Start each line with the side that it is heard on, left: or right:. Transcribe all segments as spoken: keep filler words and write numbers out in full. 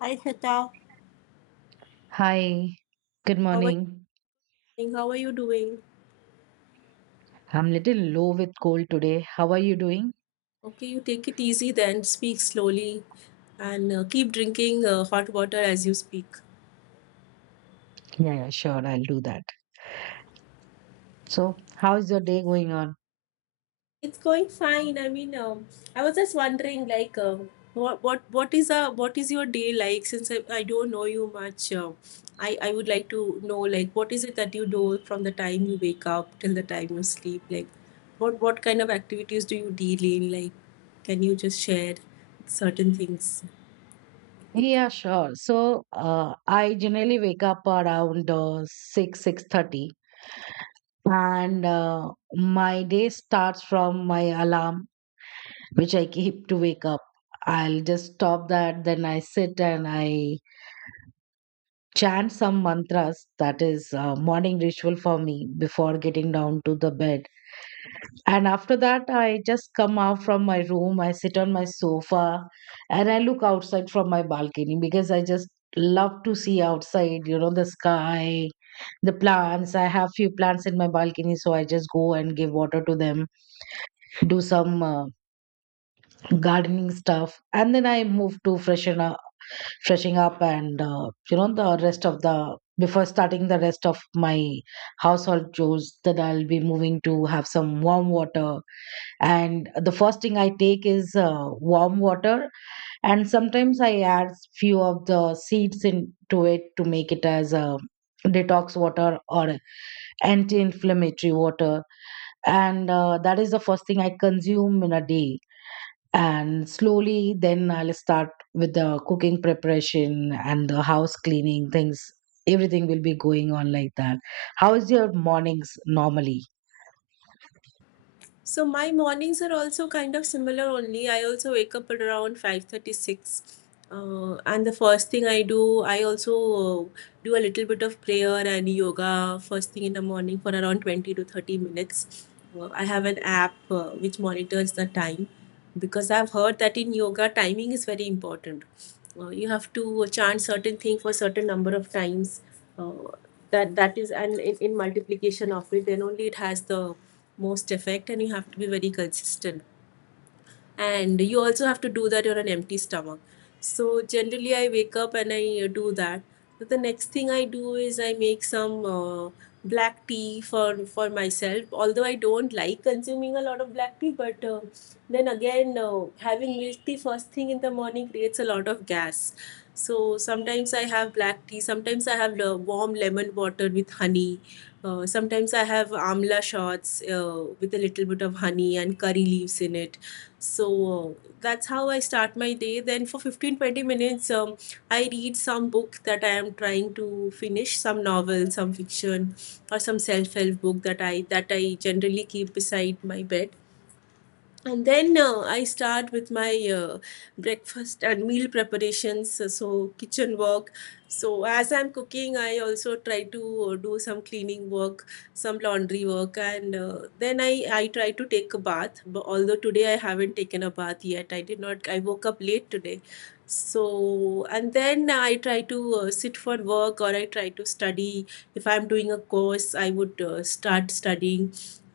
left: Hi Shweta,
right: Hi, good
left: how are you
right: morning.
left: doing? How are you doing?
right: I'm a little low with cold today. How are you doing?
left: Okay, you take it easy then, speak slowly, and uh, keep drinking uh, hot water as you speak.
right: Yeah, yeah, sure, I'll do that. So, how is your day going on?
left: It's going fine. I mean, um, I was just wondering, like, um, what what what is a what is your day like? Since I, I don't know you much, um, I I would like to know, like, what is it that you do from the time you wake up till the time you sleep? Like, what what kind of activities do you deal in? Like, can you just share certain things?
right: Yeah, sure. So, uh, I generally wake up around uh, six, six thirty, and uh, my day starts from my alarm which I keep to wake up. I'll just stop that, then I sit and I chant some mantras. That is uh, morning ritual for me before getting down to the bed. And after that, I just come out from my room, I sit on my sofa, and I look outside from my balcony because I just love to see outside, you know, the sky, the plants. I have few plants in my balcony, so I just go and give water to them, do some uh, gardening stuff, and then I move to freshen up, freshing up, and uh, you know, the rest of the before starting the rest of my household chores, that I'll be moving to have some warm water. And the first thing I take is uh, warm water, and sometimes I add few of the seeds into it to make it as a detox water or anti-inflammatory water. And uh, that is the first thing I consume in a day. And slowly then I'll start with the cooking preparation and the house cleaning things. Everything will be going on like that. How is your mornings normally?
left: So my mornings are also kind of similar only. I also wake up at around five thirty-six. Uh, and the first thing I do, I also uh, do a little bit of prayer and yoga first thing in the morning for around twenty to thirty minutes. Uh, I have an app uh, which monitors the time because I've heard that in yoga, timing is very important. Uh, you have to chant certain thing for certain number of times. Uh, that that is and in, in multiplication of it, then only it has the most effect and you have to be very consistent, and you also have to do that on an empty stomach. So generally I wake up and I uh, do that, but the next thing I do is I make some uh, black tea for for myself, although I don't like consuming a lot of black tea. But uh, then again, uh, having milk tea first thing in the morning creates a lot of gas, so sometimes I have black tea, sometimes I have le- warm lemon water with honey. Uh, sometimes I have amla shots uh, with a little bit of honey and curry leaves in it. So uh, that's how I start my day. Then for fifteen to twenty minutes, um, I read some book that I am trying to finish, some novel, some fiction, or some self-help book that i that i generally keep beside my bed. And then uh, I start with my uh, breakfast and meal preparations. Uh, so kitchen work. So as I'm cooking, I also try to uh, do some cleaning work, some laundry work, and uh, then i i try to take a bath. But although today I haven't taken a bath yet, I did not I woke up late today. So and then I try to uh, sit for work or I try to study. If I'm doing a course, I would uh, start studying.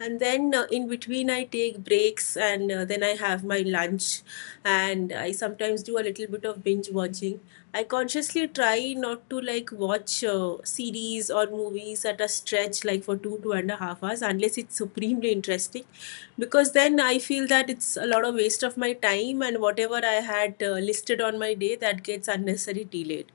left: And then uh, in between I take breaks, and uh, then I have my lunch, and I sometimes do a little bit of binge watching. I consciously try not to like watch uh, series or movies at a stretch, like for two two and a half hours, unless it's supremely interesting, because then I feel that it's a lot of waste of my time and whatever I had uh, listed on my day that gets unnecessary delayed.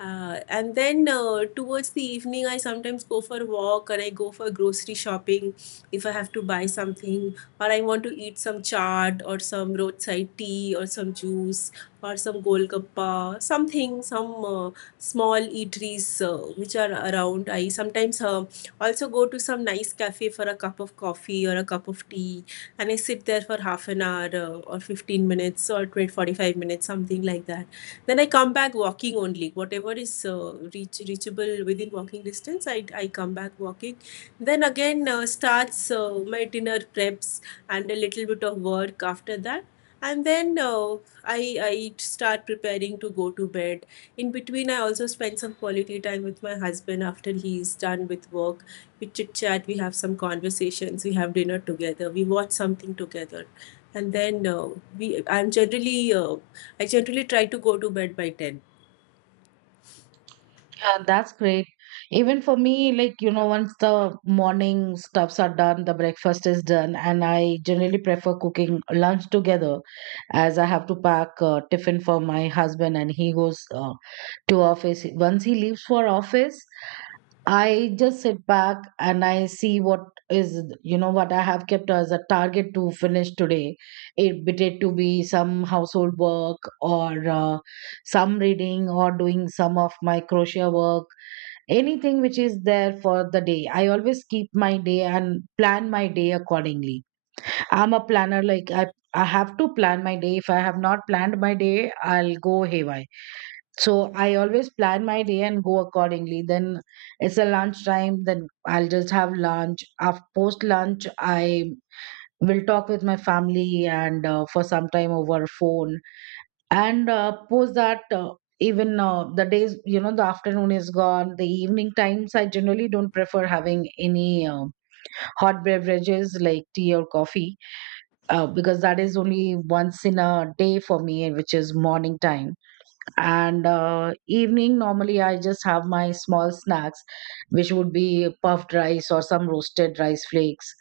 left: uh, And then uh, towards the evening, I sometimes go for a walk or I go for grocery shopping if I have to buy something, or I want to eat some chaat or some roadside tea or some juice or some golgappa, something, some uh, small eateries uh, which are around. I sometimes uh, also go to some nice cafe for a cup of coffee or a cup of tea, and I sit there for half an hour uh, or fifteen minutes or twenty, forty-five minutes, something like that. Then I come back walking only. Whatever is uh, reach, reachable within walking distance, I, I come back walking. Then again uh, starts uh, my dinner preps, and a little bit of work after that. And then uh, I, I start preparing to go to bed. In between, I also spend some quality time with my husband after he's done with work. We chit chat, we have some conversations, we have dinner together, we watch something together, and then uh, we I'm generally uh, I generally try to go to bed by ten.
right: Yeah, that's great. Even for me, like, you know, once the morning stuffs are done, the breakfast is done, and I generally prefer cooking lunch together as I have to pack uh, tiffin for my husband and he goes uh, to office. Once he leaves for office, I just sit back and I see what is, you know, what I have kept as a target to finish today. It be it to be some household work or uh, some reading or doing some of my crochet work, anything which is there for the day. I always keep my day and plan my day accordingly. I'm a planner, like I I have to plan my day. If I have not planned my day, I'll go haywire. So I always plan my day and go accordingly. Then it's a lunch time, then I'll just have lunch. After post lunch, I will talk with my family and uh, for some time over phone, and, uh, post that, uh, even, uh, the days, you know, the afternoon is gone, the evening times, I generally don't prefer having any, um, hot beverages like tea or coffee, uh, because that is only once in a day for me, which is morning time. And, uh, evening, normally I just have my small snacks, which would be puffed rice or some roasted rice flakes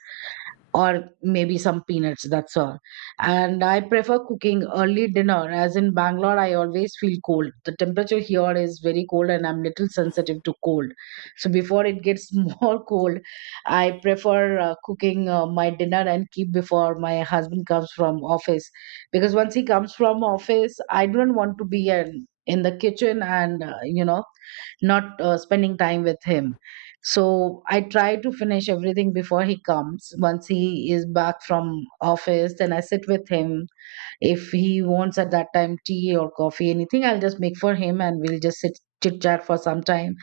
right: or maybe some peanuts, that's all. And I prefer cooking early dinner as in Bangalore I always feel cold, the temperature here is very cold and I'm little sensitive to cold. So before it gets more cold, I prefer uh, cooking uh, my dinner and keep before my husband comes from office, because once he comes from office I don't want to be in in the kitchen and uh, you know, not uh, spending time with him. So I try to finish everything before he comes. Once he is back from office, then I sit with him. If he wants at that time tea or coffee, anything I'll just make for him and we'll just sit chit chat for some time.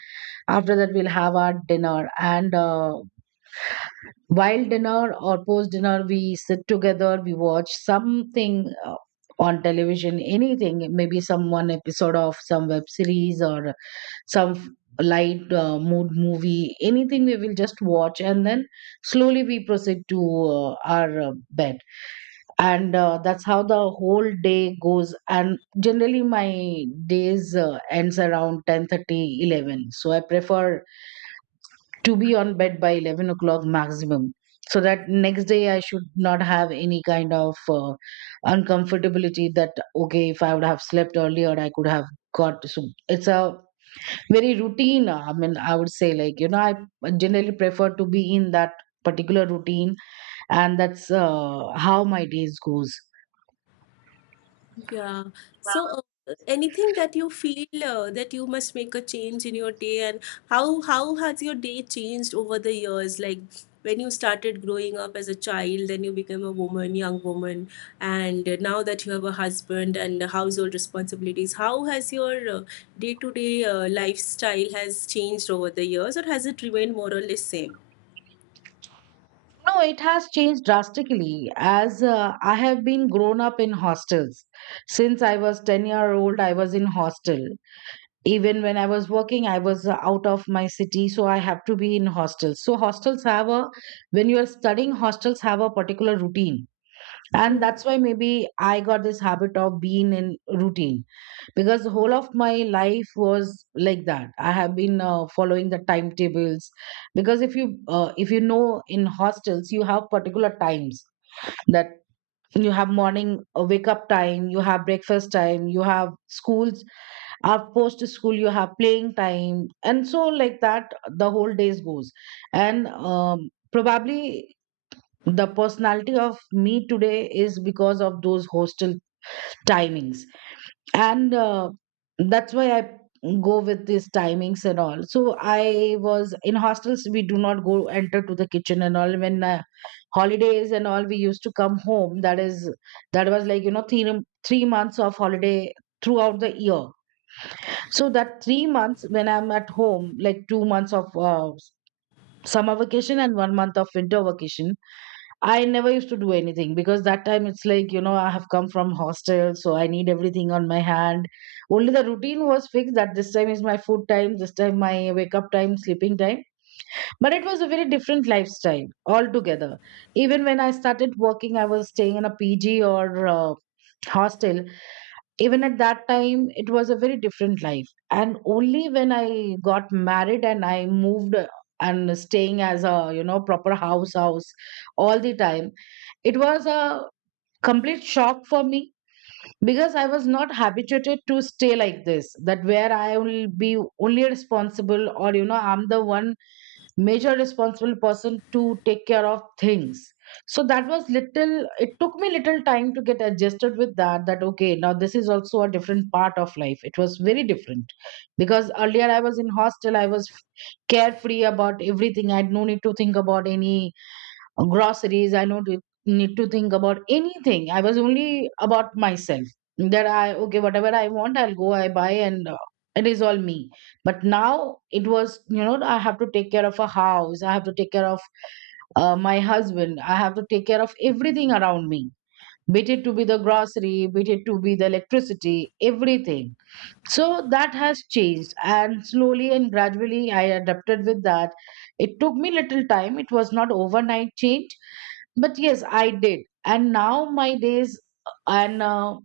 right: After that we'll have our dinner, and uh, while dinner or post dinner we sit together, we watch something uh, on television, anything, maybe some one episode of some web series or some f- light uh, mood movie, anything we will just watch. And then slowly we proceed to uh, our uh, bed. And uh, that's how the whole day goes, and generally my days uh, ends around ten thirty, eleven. So I prefer to be on bed by eleven o'clock maximum, so that next day I should not have any kind of uh, uncomfortability, that okay if I would have slept earlier I could have got. So it's a very routine, uh, I mean I would say, like, you know, I generally prefer to be in that particular routine. And that's uh, how my days goes.
left: Yeah. So uh, anything that you feel uh, that you must make a change in your day, and how how has your day changed over the years? Like when you started growing up as a child, then you became a woman, young woman, and uh, now that you have a husband and household responsibilities, how has your uh, day-to-day uh, lifestyle has changed over the years, or has it remained more or less same?
right: No, it has changed drastically as uh, I have been grown up in hostels. Since I was ten year old I was in hostel. Even when I was working I was uh, out of my city, so I have to be in hostels. So hostels have a when you are studying hostels have a particular routine. And that's why maybe I got this habit of being in routine, because the whole of my life was like that. I have been uh, following the timetables, because if you uh, if you know in hostels you have particular times that you have morning uh, wake up time, you have breakfast time, you have schools, after post school you have playing time, and so like that the whole days goes. And um, probably the personality of me today is because of those hostel timings. And uh, that's why I go with these timings and all. So I was in hostels, we do not go enter to the kitchen and all. When uh, holidays and all we used to come home, that is that was like, you know, three, three months of holiday throughout the year. So that three months when I'm at home, like two months of uh, summer vacation and one month of winter vacation, I never used to do anything because that time it's like, you know, I have come from hostel, so I need everything on my hand. Only the routine was fixed that this time is my food time, this time my wake up time, sleeping time. But it was a very different lifestyle altogether. Even when I started working, I was staying in a P G or uh, hostel. Even at that time it was a very different life. And only when I got married and I moved uh, and staying as a, you know, proper house house all the time, it was a complete shock for me, because I was not habituated to stay like this, that where I will be only responsible, or, you know, I'm the one major responsible person to take care of things. So that was little, it took me little time to get adjusted with that, that okay now this is also a different part of life. It was very different, because earlier I was in hostel, I was carefree about everything, I had no need to think about any groceries, I don't need to think about anything, I was only about myself, that I okay whatever I want I'll go I buy and uh, it is all me. But now it was, you know, I have to take care of a house, I have to take care of uh, my husband, I have to take care of everything around me, be it to be the grocery, be it to be the electricity, everything. So that has changed, and slowly and gradually I adapted with that. It took me little time, it was not overnight change, but yes I did. And now my days and uh,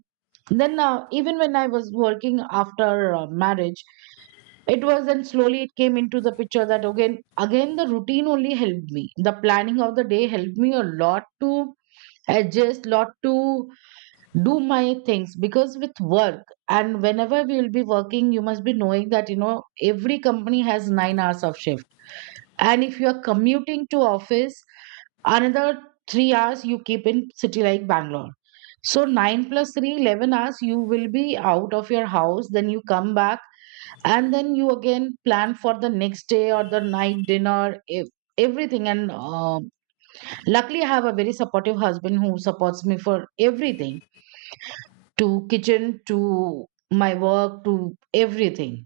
right: then uh, even when I was working after uh, marriage, it was then slowly it came into the picture that again again the routine only helped me, the planning of the day helped me a lot to adjust lot to do my things. Because with work and whenever we will be working, you must be knowing that, you know, every company has nine hours of shift, and if you are commuting to office, another three hours you keep in city like Bangalore. So nine plus three, eleven hours you will be out of your house. Then you come back and then you again plan for the next day or the night dinner, ev- everything. And um luckily, I have a very supportive husband who supports me for everything, to kitchen, to my work, to everything.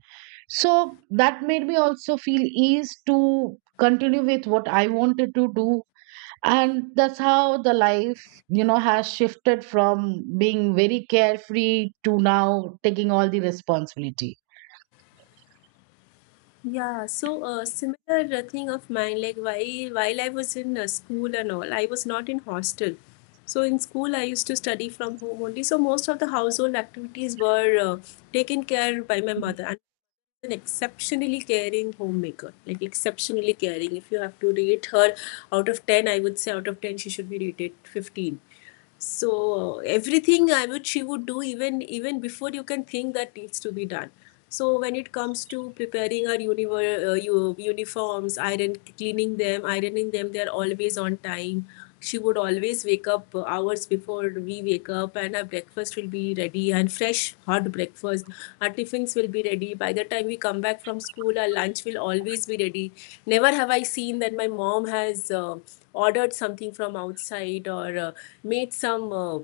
right: So that made me also feel ease to continue with what I wanted to do, and that's how the life, you know, has shifted from being very carefree to now taking all the responsibility.
left: Yeah, so a similar uh, thing of mine, like while while I was in uh, school and all, I was not in hostel. So in school, I used to study from home only. So most of the household activities were uh, taken care by my mother, and an exceptionally caring homemaker, like exceptionally caring. If you have to rate her out of ten, I would say out of ten she should be rated fifteen. So everything I would she would do, even even before you can think that needs to be done. So when it comes to preparing our univer- uh, u- uniforms, iron cleaning them, ironing them, they're always on time. She would always wake up uh, hours before before we wake up, and our breakfast will be ready and fresh hot breakfast. Our tiffins will be ready by the time we come back from school. Our lunch will always be ready. Never have I seen that my mom has uh, ordered something from outside or uh, made some uh,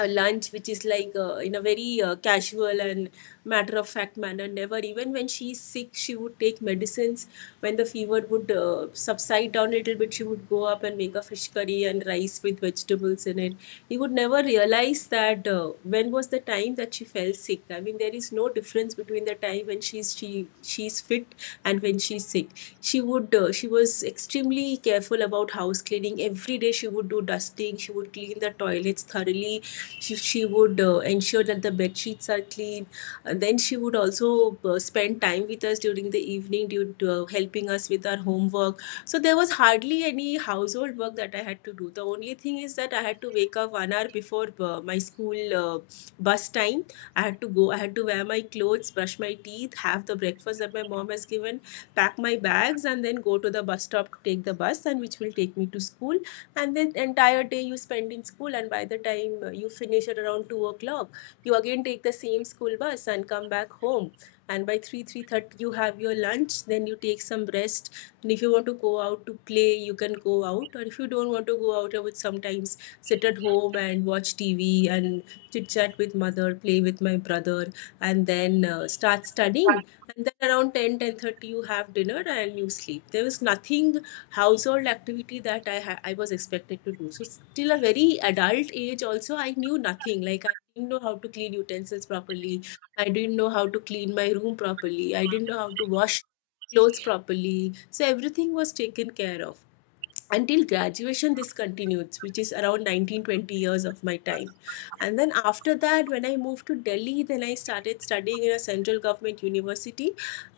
left: a lunch which is like uh, in a very uh, casual and matter of fact manner. Never, even when she's sick, she would take medicines. When the fever would uh, subside down a little bit, she would go up and make a fish curry and rice with vegetables in it. He would never realize that uh, when was the time that she fell sick. I mean, there is no difference between the time when she's she she's fit and when she's sick. She would uh, she was extremely careful about house cleaning. Every day she would do dusting, she would clean the toilets thoroughly, she, she would uh, ensure that the bed sheets are clean. And then she would also uh, spend time with us during the evening, due to, uh, helping us with our homework. So there was hardly any household work that I had to do. The only thing is that I had to wake up one hour before uh, my school uh, bus time. I had to go. I had to wear my clothes, brush my teeth, have the breakfast that my mom has given, pack my bags, and then go to the bus stop to take the bus, and which will take me to school. And then entire day you spend in school, and by the time uh, you finish at around two o'clock, you again take the same school bus and come back home. And by three three thirty you have your lunch, then you take some rest. And if you want to go out to play, you can go out. Or if you don't want to go out, I would sometimes sit at home and watch tv and chit chat with mother, play with my brother, and then uh, start studying. And then around ten ten thirty, you have dinner and you sleep. There was nothing household activity that I ha- I was expected to do. So still a very adult age also I knew nothing. Like I didn't know how to clean utensils properly. I didn't know how to clean my room properly. I didn't know how to wash clothes properly. So everything was taken care of until graduation. This continues, which is around nineteen twenty years of my time. And then after that, when I moved to Delhi, then I started studying in a central government university.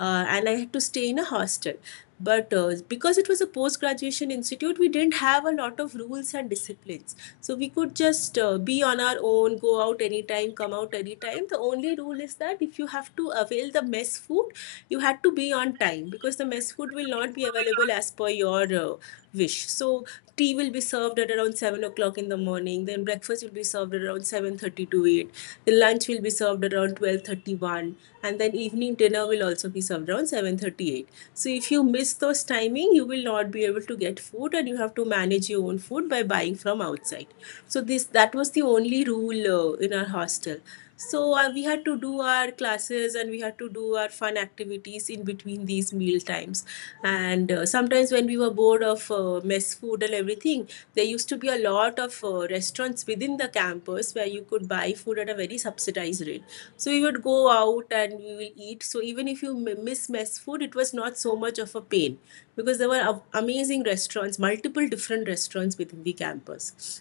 left: uh, And I had to stay in a hostel. But uh, because it was a post graduation institute, we didn't have a lot of rules and disciplines. So we could just uh, be on our own, go out anytime, come out anytime. The only rule is that if you have to avail the mess food, you had to be on time, because the mess food will not be available as per your uh, wish. So tea will be served at around seven o'clock in the morning. Then breakfast will be served at around seven thirty to eight. The lunch will be served at around twelve thirty one, and then evening dinner will also be served around seven thirty eight. So if you miss those timing, you will not be able to get food, and you have to manage your own food by buying from outside. So this that was the only rule uh, in our hostel. So uh, we had to do our classes and we had to do our fun activities in between these meal times, and uh, sometimes when we were bored of uh, mess food and everything, there used to be a lot of uh, restaurants within the campus where you could buy food at a very subsidized rate. So we would go out and we will eat. So even if you m- miss mess food, it was not so much of a pain because there were a- amazing restaurants, multiple different restaurants within the campus.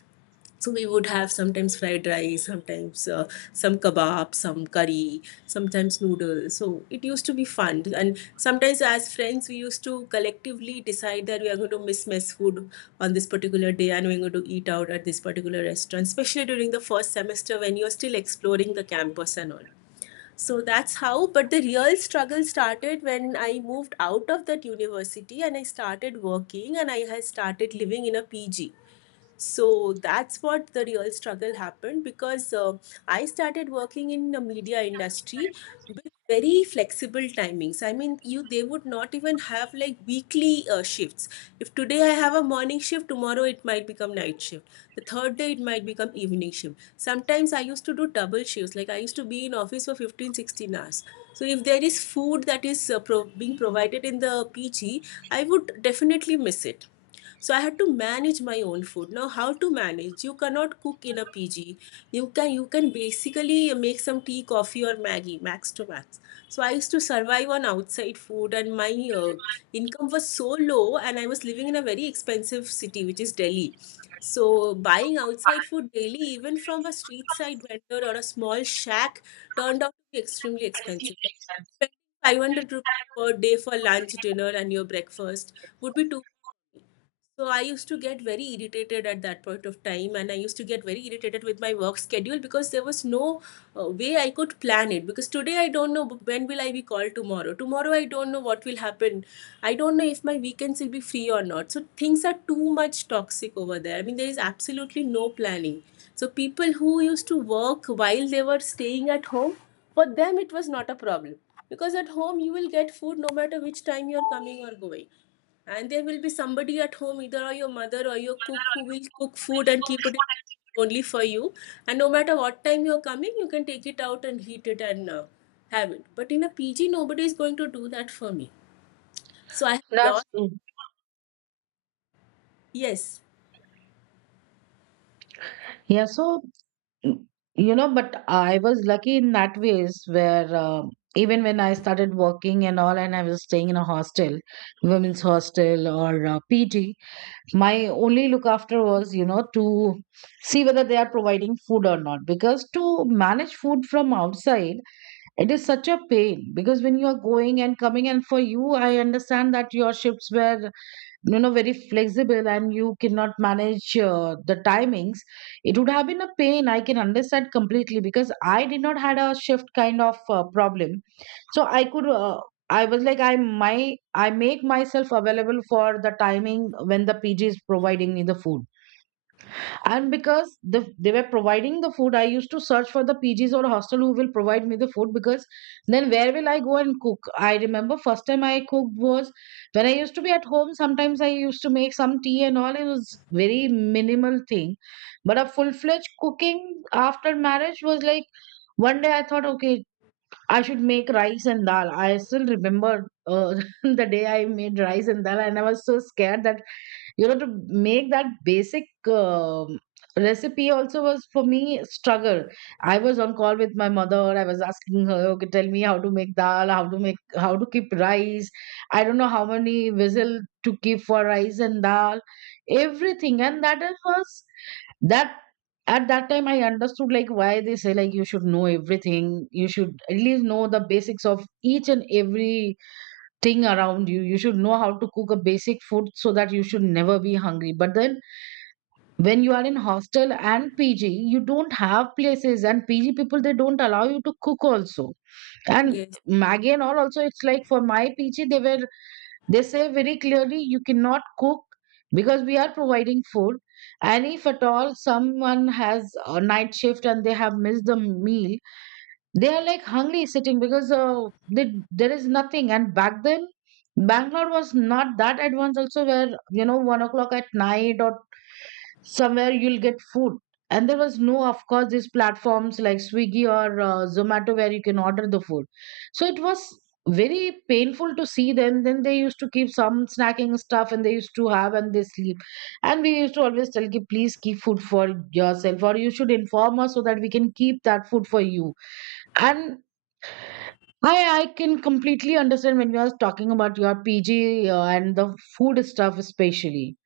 left: So we would have sometimes fried rice, sometimes uh, some kebab, some curry, sometimes noodles. So it used to be fun. And sometimes as friends, we used to collectively decide that we are going to miss mess food on this particular day and we're going to eat out at this particular restaurant, especially during the first semester when you're still exploring the campus and all. So that's how, but the real struggle started when I moved out of that university and I started working and I had started living in a P G. So that's what the real struggle happened, because uh, I started working in the media industry with very flexible timings. I mean, you, they would not even have like weekly uh, shifts. If today I have a morning shift, tomorrow it might become night shift. The third day it might become evening shift. Sometimes I used to do double shifts, like I used to be in office for fifteen sixteen hours. So if there is food that is uh, pro- being provided in the PG, I would definitely miss it. So I had to manage my own food. Now, how to manage? You cannot cook in a PG. You can you can basically make some tea, coffee or maggie, max to max. So I used to survive on outside food, and my uh, income was so low and I was living in a very expensive city, which is Delhi. So buying outside food daily, even from a street side vendor or a small shack, turned out to be extremely expensive, like spending five hundred rupees per day for lunch, dinner and your breakfast would be too. So I used to get very irritated at that point of time, and I used to get very irritated with my work schedule because there was no uh, way I could plan it. Because today I don't know when will I be called tomorrow. Tomorrow I don't know what will happen. I don't know if my weekends will be free or not. So things are too much toxic over there. I mean, there is absolutely no planning. So people who used to work while they were staying at home, for them it was not a problem, because at home you will get food no matter which time you are coming or going, and there will be somebody at home, either or your mother or your cook, who will cook food and keep it in only for you. And no matter what time you're coming, you can take it out and heat it and uh, have it. But in a P G, nobody is going to do that for me. So I have
right: That's
left: lost.
right: true.
left: Yes.
right: Yeah, so, mm, you know, but I was lucky in that ways where um even when I started working and all and I was staying in a hostel, women's hostel or uh, PG, my only look after was, you know, to see whether they are providing food or not, because to manage food from outside, it is such a pain. Because when you are going and coming, and for you, I understand that your shifts were, you know, very flexible and you cannot manage uh, the timings. It would have been a pain. I can understand completely because I did not had a shift kind of uh, problem. So I could, uh, I was like, I my I make myself available for the timing when the P G is providing me the food, and because the, they were providing the food, I used to search for the PGs or hostel who will provide me the food, because then where will I go and cook? I remember first time I cooked was when I used to be at home. Sometimes I used to make some tea and all, it was very minimal thing. But a full-fledged cooking after marriage was like, one day I thought, okay, I should make rice and dal. I still remember, uh, the day I made rice and dal, and I was so scared that, you know to make that basic um, recipe also was for me struggle. I was on call with my mother, I was asking her, okay, tell me how to make dal, how to make how to keep rice, I don't know how many whistle to keep for rice and dal, everything. And that is- was that at that time I understood, like, why they say, like, you should know everything, you should at least know the basics of each and every thing around you. You should know how to cook a basic food so that you should never be hungry. But then when you are in hostel and P G, you don't have places, and P G people they don't allow you to cook also. And
left: Yes.
right: Maggie and all also, it's like, for my P G they were they say very clearly, you cannot cook, because we are providing food. And if at all someone has a night shift and they have missed the meal, they are like hungry sitting, because uh, they, there is nothing. And back then, Bangalore was not that advanced also where, you know one o'clock at night or somewhere you'll get food. And there was no, of course, these platforms like Swiggy or uh, Zomato where you can order the food. So it was very painful to see them, then they used to keep some snacking stuff and they used to have and they sleep. And we used to always tell ki, please keep food for yourself, or you should inform us so that we can keep that food for you. And I, I can completely understand when you are talking about your P G uh, and the food stuff, especially.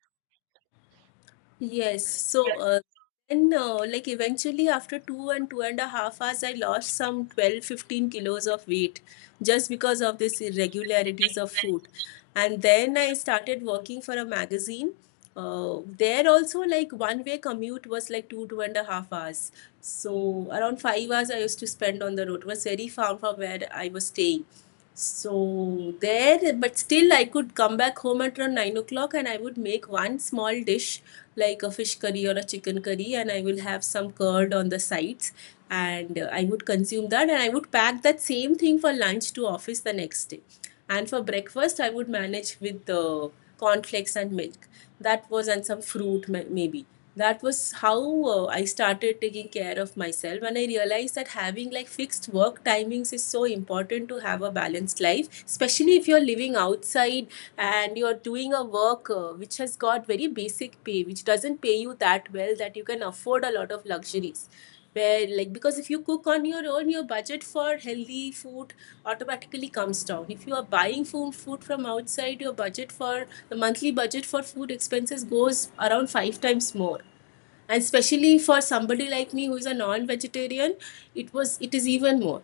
left: Yes. So uh, then, uh, like, eventually, after two and two and a half hours, I lost some twelve fifteen kilos of weight just because of these irregularities of food. And then I started working for a magazine. Uh, there also, like, one way commute was like two, two and a half hours. So, around five hours I used to spend on the road. It was very far from where I was staying. So, there, but still, I could come back home at around nine o'clock and I would make one small dish like a fish curry or a chicken curry, and I will have some curd on the sides. And uh, I would consume that and I would pack that same thing for lunch to office the next day. And for breakfast I would manage with the uh, cornflakes and milk, that was, and some fruit maybe. That was how uh, I started taking care of myself. And I realized that having like fixed work timings is so important to have a balanced life, especially if you're living outside and you're doing a work uh, which has got very basic pay, which doesn't pay you that well that you can afford a lot of luxuries. Where, like, because if you cook on your own, your budget for healthy food automatically comes down. If you are buying food, food from outside, your budget for the monthly budget for food expenses goes around five times more. And especially for somebody like me who is a non-vegetarian, it was, it is even more.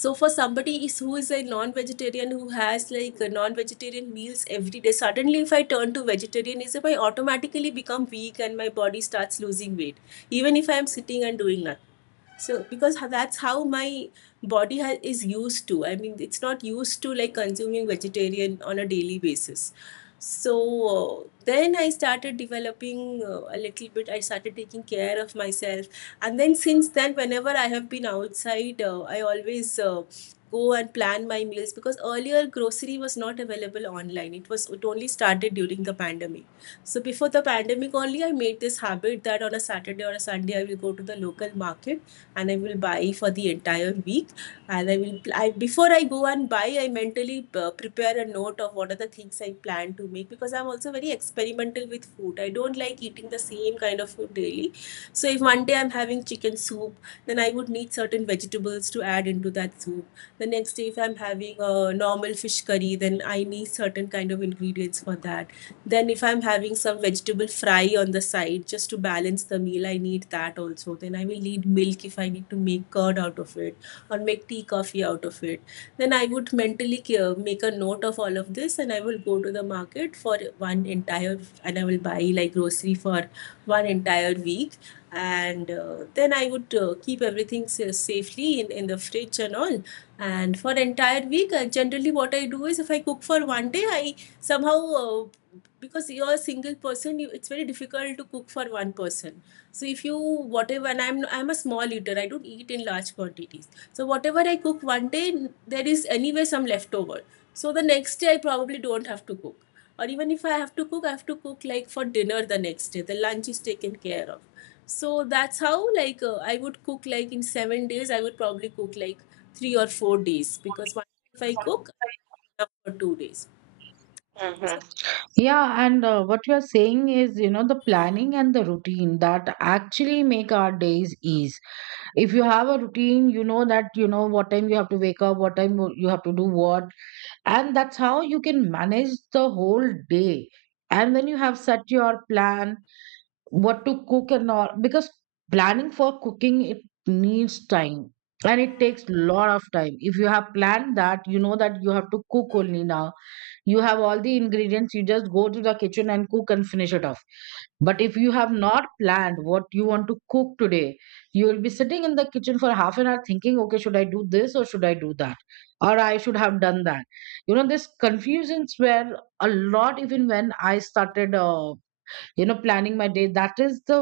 left: So for somebody is who is a non-vegetarian who has like non-vegetarian meals every day, suddenly if I turn to vegetarianism, I automatically become weak and my body starts losing weight even if I am sitting and doing nothing. So, because that's how my body ha- is used to. I mean, it's not used to like consuming vegetarian on a daily basis. So, uh, then I started developing uh, a little bit. I started taking care of myself. And then, since then, whenever I have been outside, uh, I always uh, go and plan my meals, because earlier grocery was not available online. It was, it only started during the pandemic. So, before the pandemic only, I made this habit that on a Saturday or a Sunday, I will go to the local market and I will buy for the entire week. And I will, I, before I go and buy, I mentally uh, prepare a note of what are the things I plan to make, because I'm also very experimental with food. I don't like eating the same kind of food daily. So if one day I'm having chicken soup, then I would need certain vegetables to add into that soup. The next day, if I'm having a normal fish curry, then I need certain kind of ingredients for that. Then, if I'm having some vegetable fry on the side just to balance the meal, I need that also. Then, I will need milk if I need to make curd out of it or make tea, coffee out of it. Then, I would mentally ca- make a note of all of this and I will go to the market for one entire, and I will buy like grocery for one entire week. And uh, then I would uh, keep everything sa- safely in, in the fridge and all. And for entire week, uh, generally what I do is if I cook for one day, I somehow uh, because you're a single person, you, it's very difficult to cook for one person. So if you, whatever, and i'm i'm a small eater, I don't eat in large quantities, so whatever I cook one day, there is anyway some leftover, so the next day I probably don't have to cook, or even if I have to cook, I have to cook like for dinner, the next day the lunch is taken care of. So that's how, like, uh, I would cook like in seven days I would probably cook like three or four days, because one if I cook enough for two days. So
right: Mm-hmm. Yeah, and uh, what you are saying is, you know, the planning and the routine that actually make our days ease. If you have a routine, you know that, you know, what time you have to wake up, what time you have to do what, and that's how you can manage the whole day. And when you have set your plan what to cook and all, because planning for cooking it needs time, and it takes lot of time. If you have planned, that you know that you have to cook only now, you have all the ingredients, you just go to the kitchen and cook and finish it off. But if you have not planned what you want to cook today, you will be sitting in the kitchen for half an hour thinking, okay, should I do this or should I do that, or I should have done that. You know this confusions were a lot even when I started, uh, you know planning my day. That is the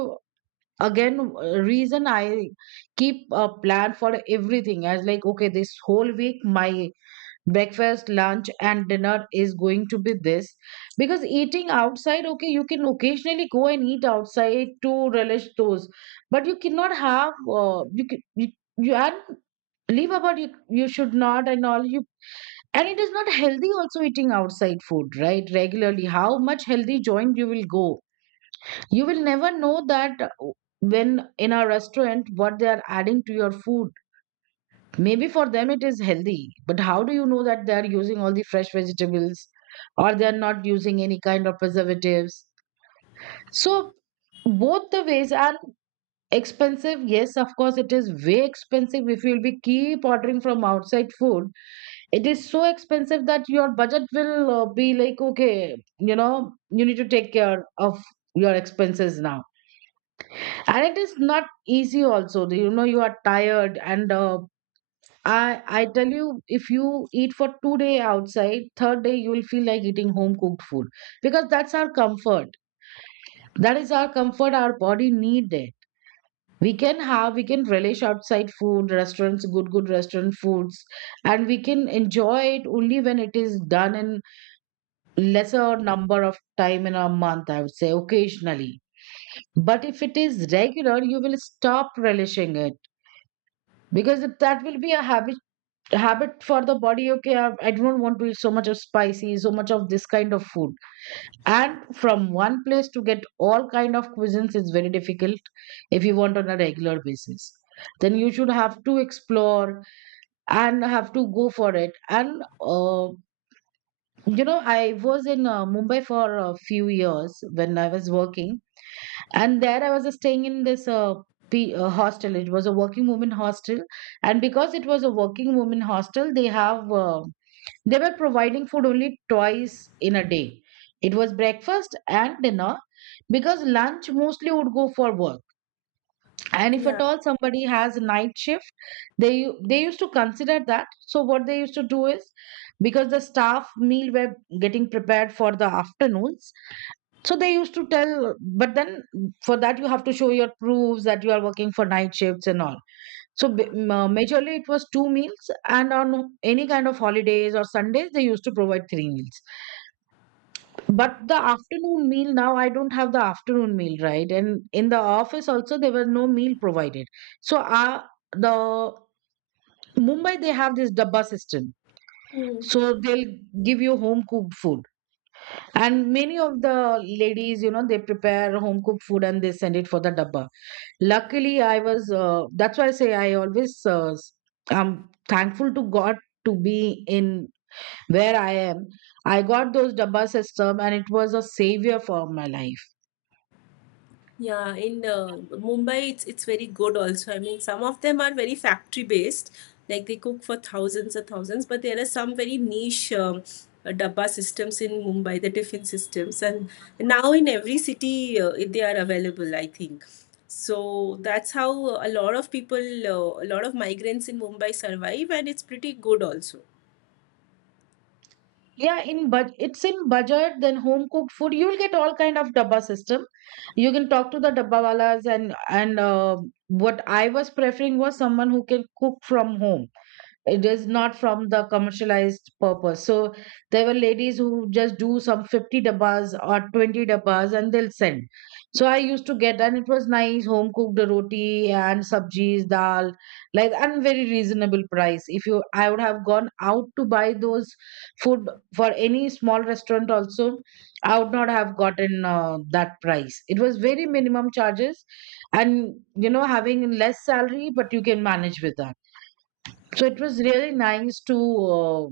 right: again, uh, reason I keep a plan for everything, as like, okay, this whole week my breakfast, lunch, and dinner is going to be this. Because eating outside, okay, you can occasionally go and eat outside to relish those, but you cannot have uh, you, ca- you you and leave about you, you should not and all you. And it is not healthy also, eating outside food, right? Regularly, how much healthy joint you will go, you will never know that when in a restaurant, what they are adding to your food. Maybe for them it is healthy, but how do you know that they are using all the fresh vegetables or they are not using any kind of preservatives? So both the ways are expensive, yes, of course. It is way expensive if you'll be keep ordering from outside food, it is so expensive that your budget will uh, be like, okay, you know you need to take care of your expenses now. And it is not easy also, you know you are tired. And uh, i i tell you, if you eat for two day outside, third day you will feel like eating home cooked food, because that's our comfort, that is our comfort, our body need it. We can have we can relish outside food restaurants, good good restaurant foods, and we can enjoy it only when it is done in lesser number of time in a month, I would say occasionally. But if it is regular, you will stop relishing it, because it, that will be a habit. Habit for the body, okay, I, I don't want to eat so much of spicy, so much of this kind of food. And from one place to get all kind of cuisines is very difficult if you want on a regular basis, then you should have to explore and have to go for it. And uh, you know I was in uh, Mumbai for a few years when I was working. And there I was uh, staying in this uh, P, uh, hostel, it was a working woman hostel. And because it was a working woman hostel, they have uh, they were providing food only twice in a day, it was breakfast and dinner, because lunch mostly would go for work. And if
left: yeah.
right: at all somebody has night shift, they u- they used to consider that. So what they used to do is, because the staff meal were getting prepared for the afternoons, so they used to tell, but then for that you have to show your proofs that you are working for night shifts and all. So b- ma- majorly it was two meals, and on any kind of holidays or Sundays they used to provide three meals. But the afternoon meal now I don't have the afternoon meal, right, and in the office also there was no meal provided. So uh, the Mumbai they have this dabba system,
left: Hmm.
right: so they'll give you home cooked food, and many of the ladies you know they prepare home cooked food and they send it for the dabba. Luckily, I was, uh, that's why I say, I always, uh, s- I'm thankful to God to be in where I am. I got those Dabba system and it was a savior for my life.
left: Yeah, in uh, Mumbai, it's it's very good also. I mean, some of them are very factory based, like they cook for thousands and thousands. But there are some very niche um, uh, dabba systems in Mumbai, the tiffin systems, and now in every city uh, they are available, I think. So that's how a lot of people, uh, a lot of migrants in Mumbai survive, and it's pretty good also.
right: Yeah, in but it's in budget, then home cooked food. You'll get all kind of Dabba system. You can talk to the Dabba wala's, and and uh, what I was preferring was someone who can cook from home, it is not from the commercialized purpose. So there were ladies who just do some fifty dabbas or twenty dabbas and they'll send. So I used to get, and it was nice home cooked roti and sabjis dal like, and very reasonable price. If you I would have gone out to buy those food, for any small restaurant also, I would not have gotten uh, that price, it was very minimum charges. And you know having less salary but you can manage with that, so it was really nice to, uh,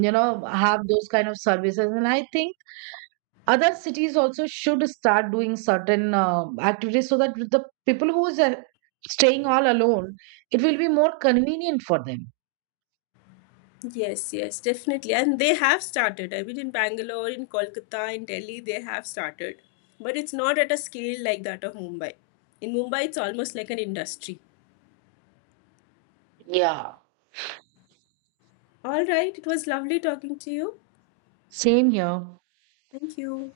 right: you know, have those kind of services. And I think other cities also should start doing certain uh, activities so that the people who is uh, staying all alone, it will be more convenient for them.
left: Yes, yes, definitely. And they have started. I mean, in Bangalore, in Kolkata, in Delhi, they have started. But it's not at a scale like that of Mumbai. In Mumbai, it's almost like an industry.
right: Yeah.
left: All right, it was lovely talking to you.
right: Same here.
left: Thank you.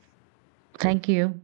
right: Thank you.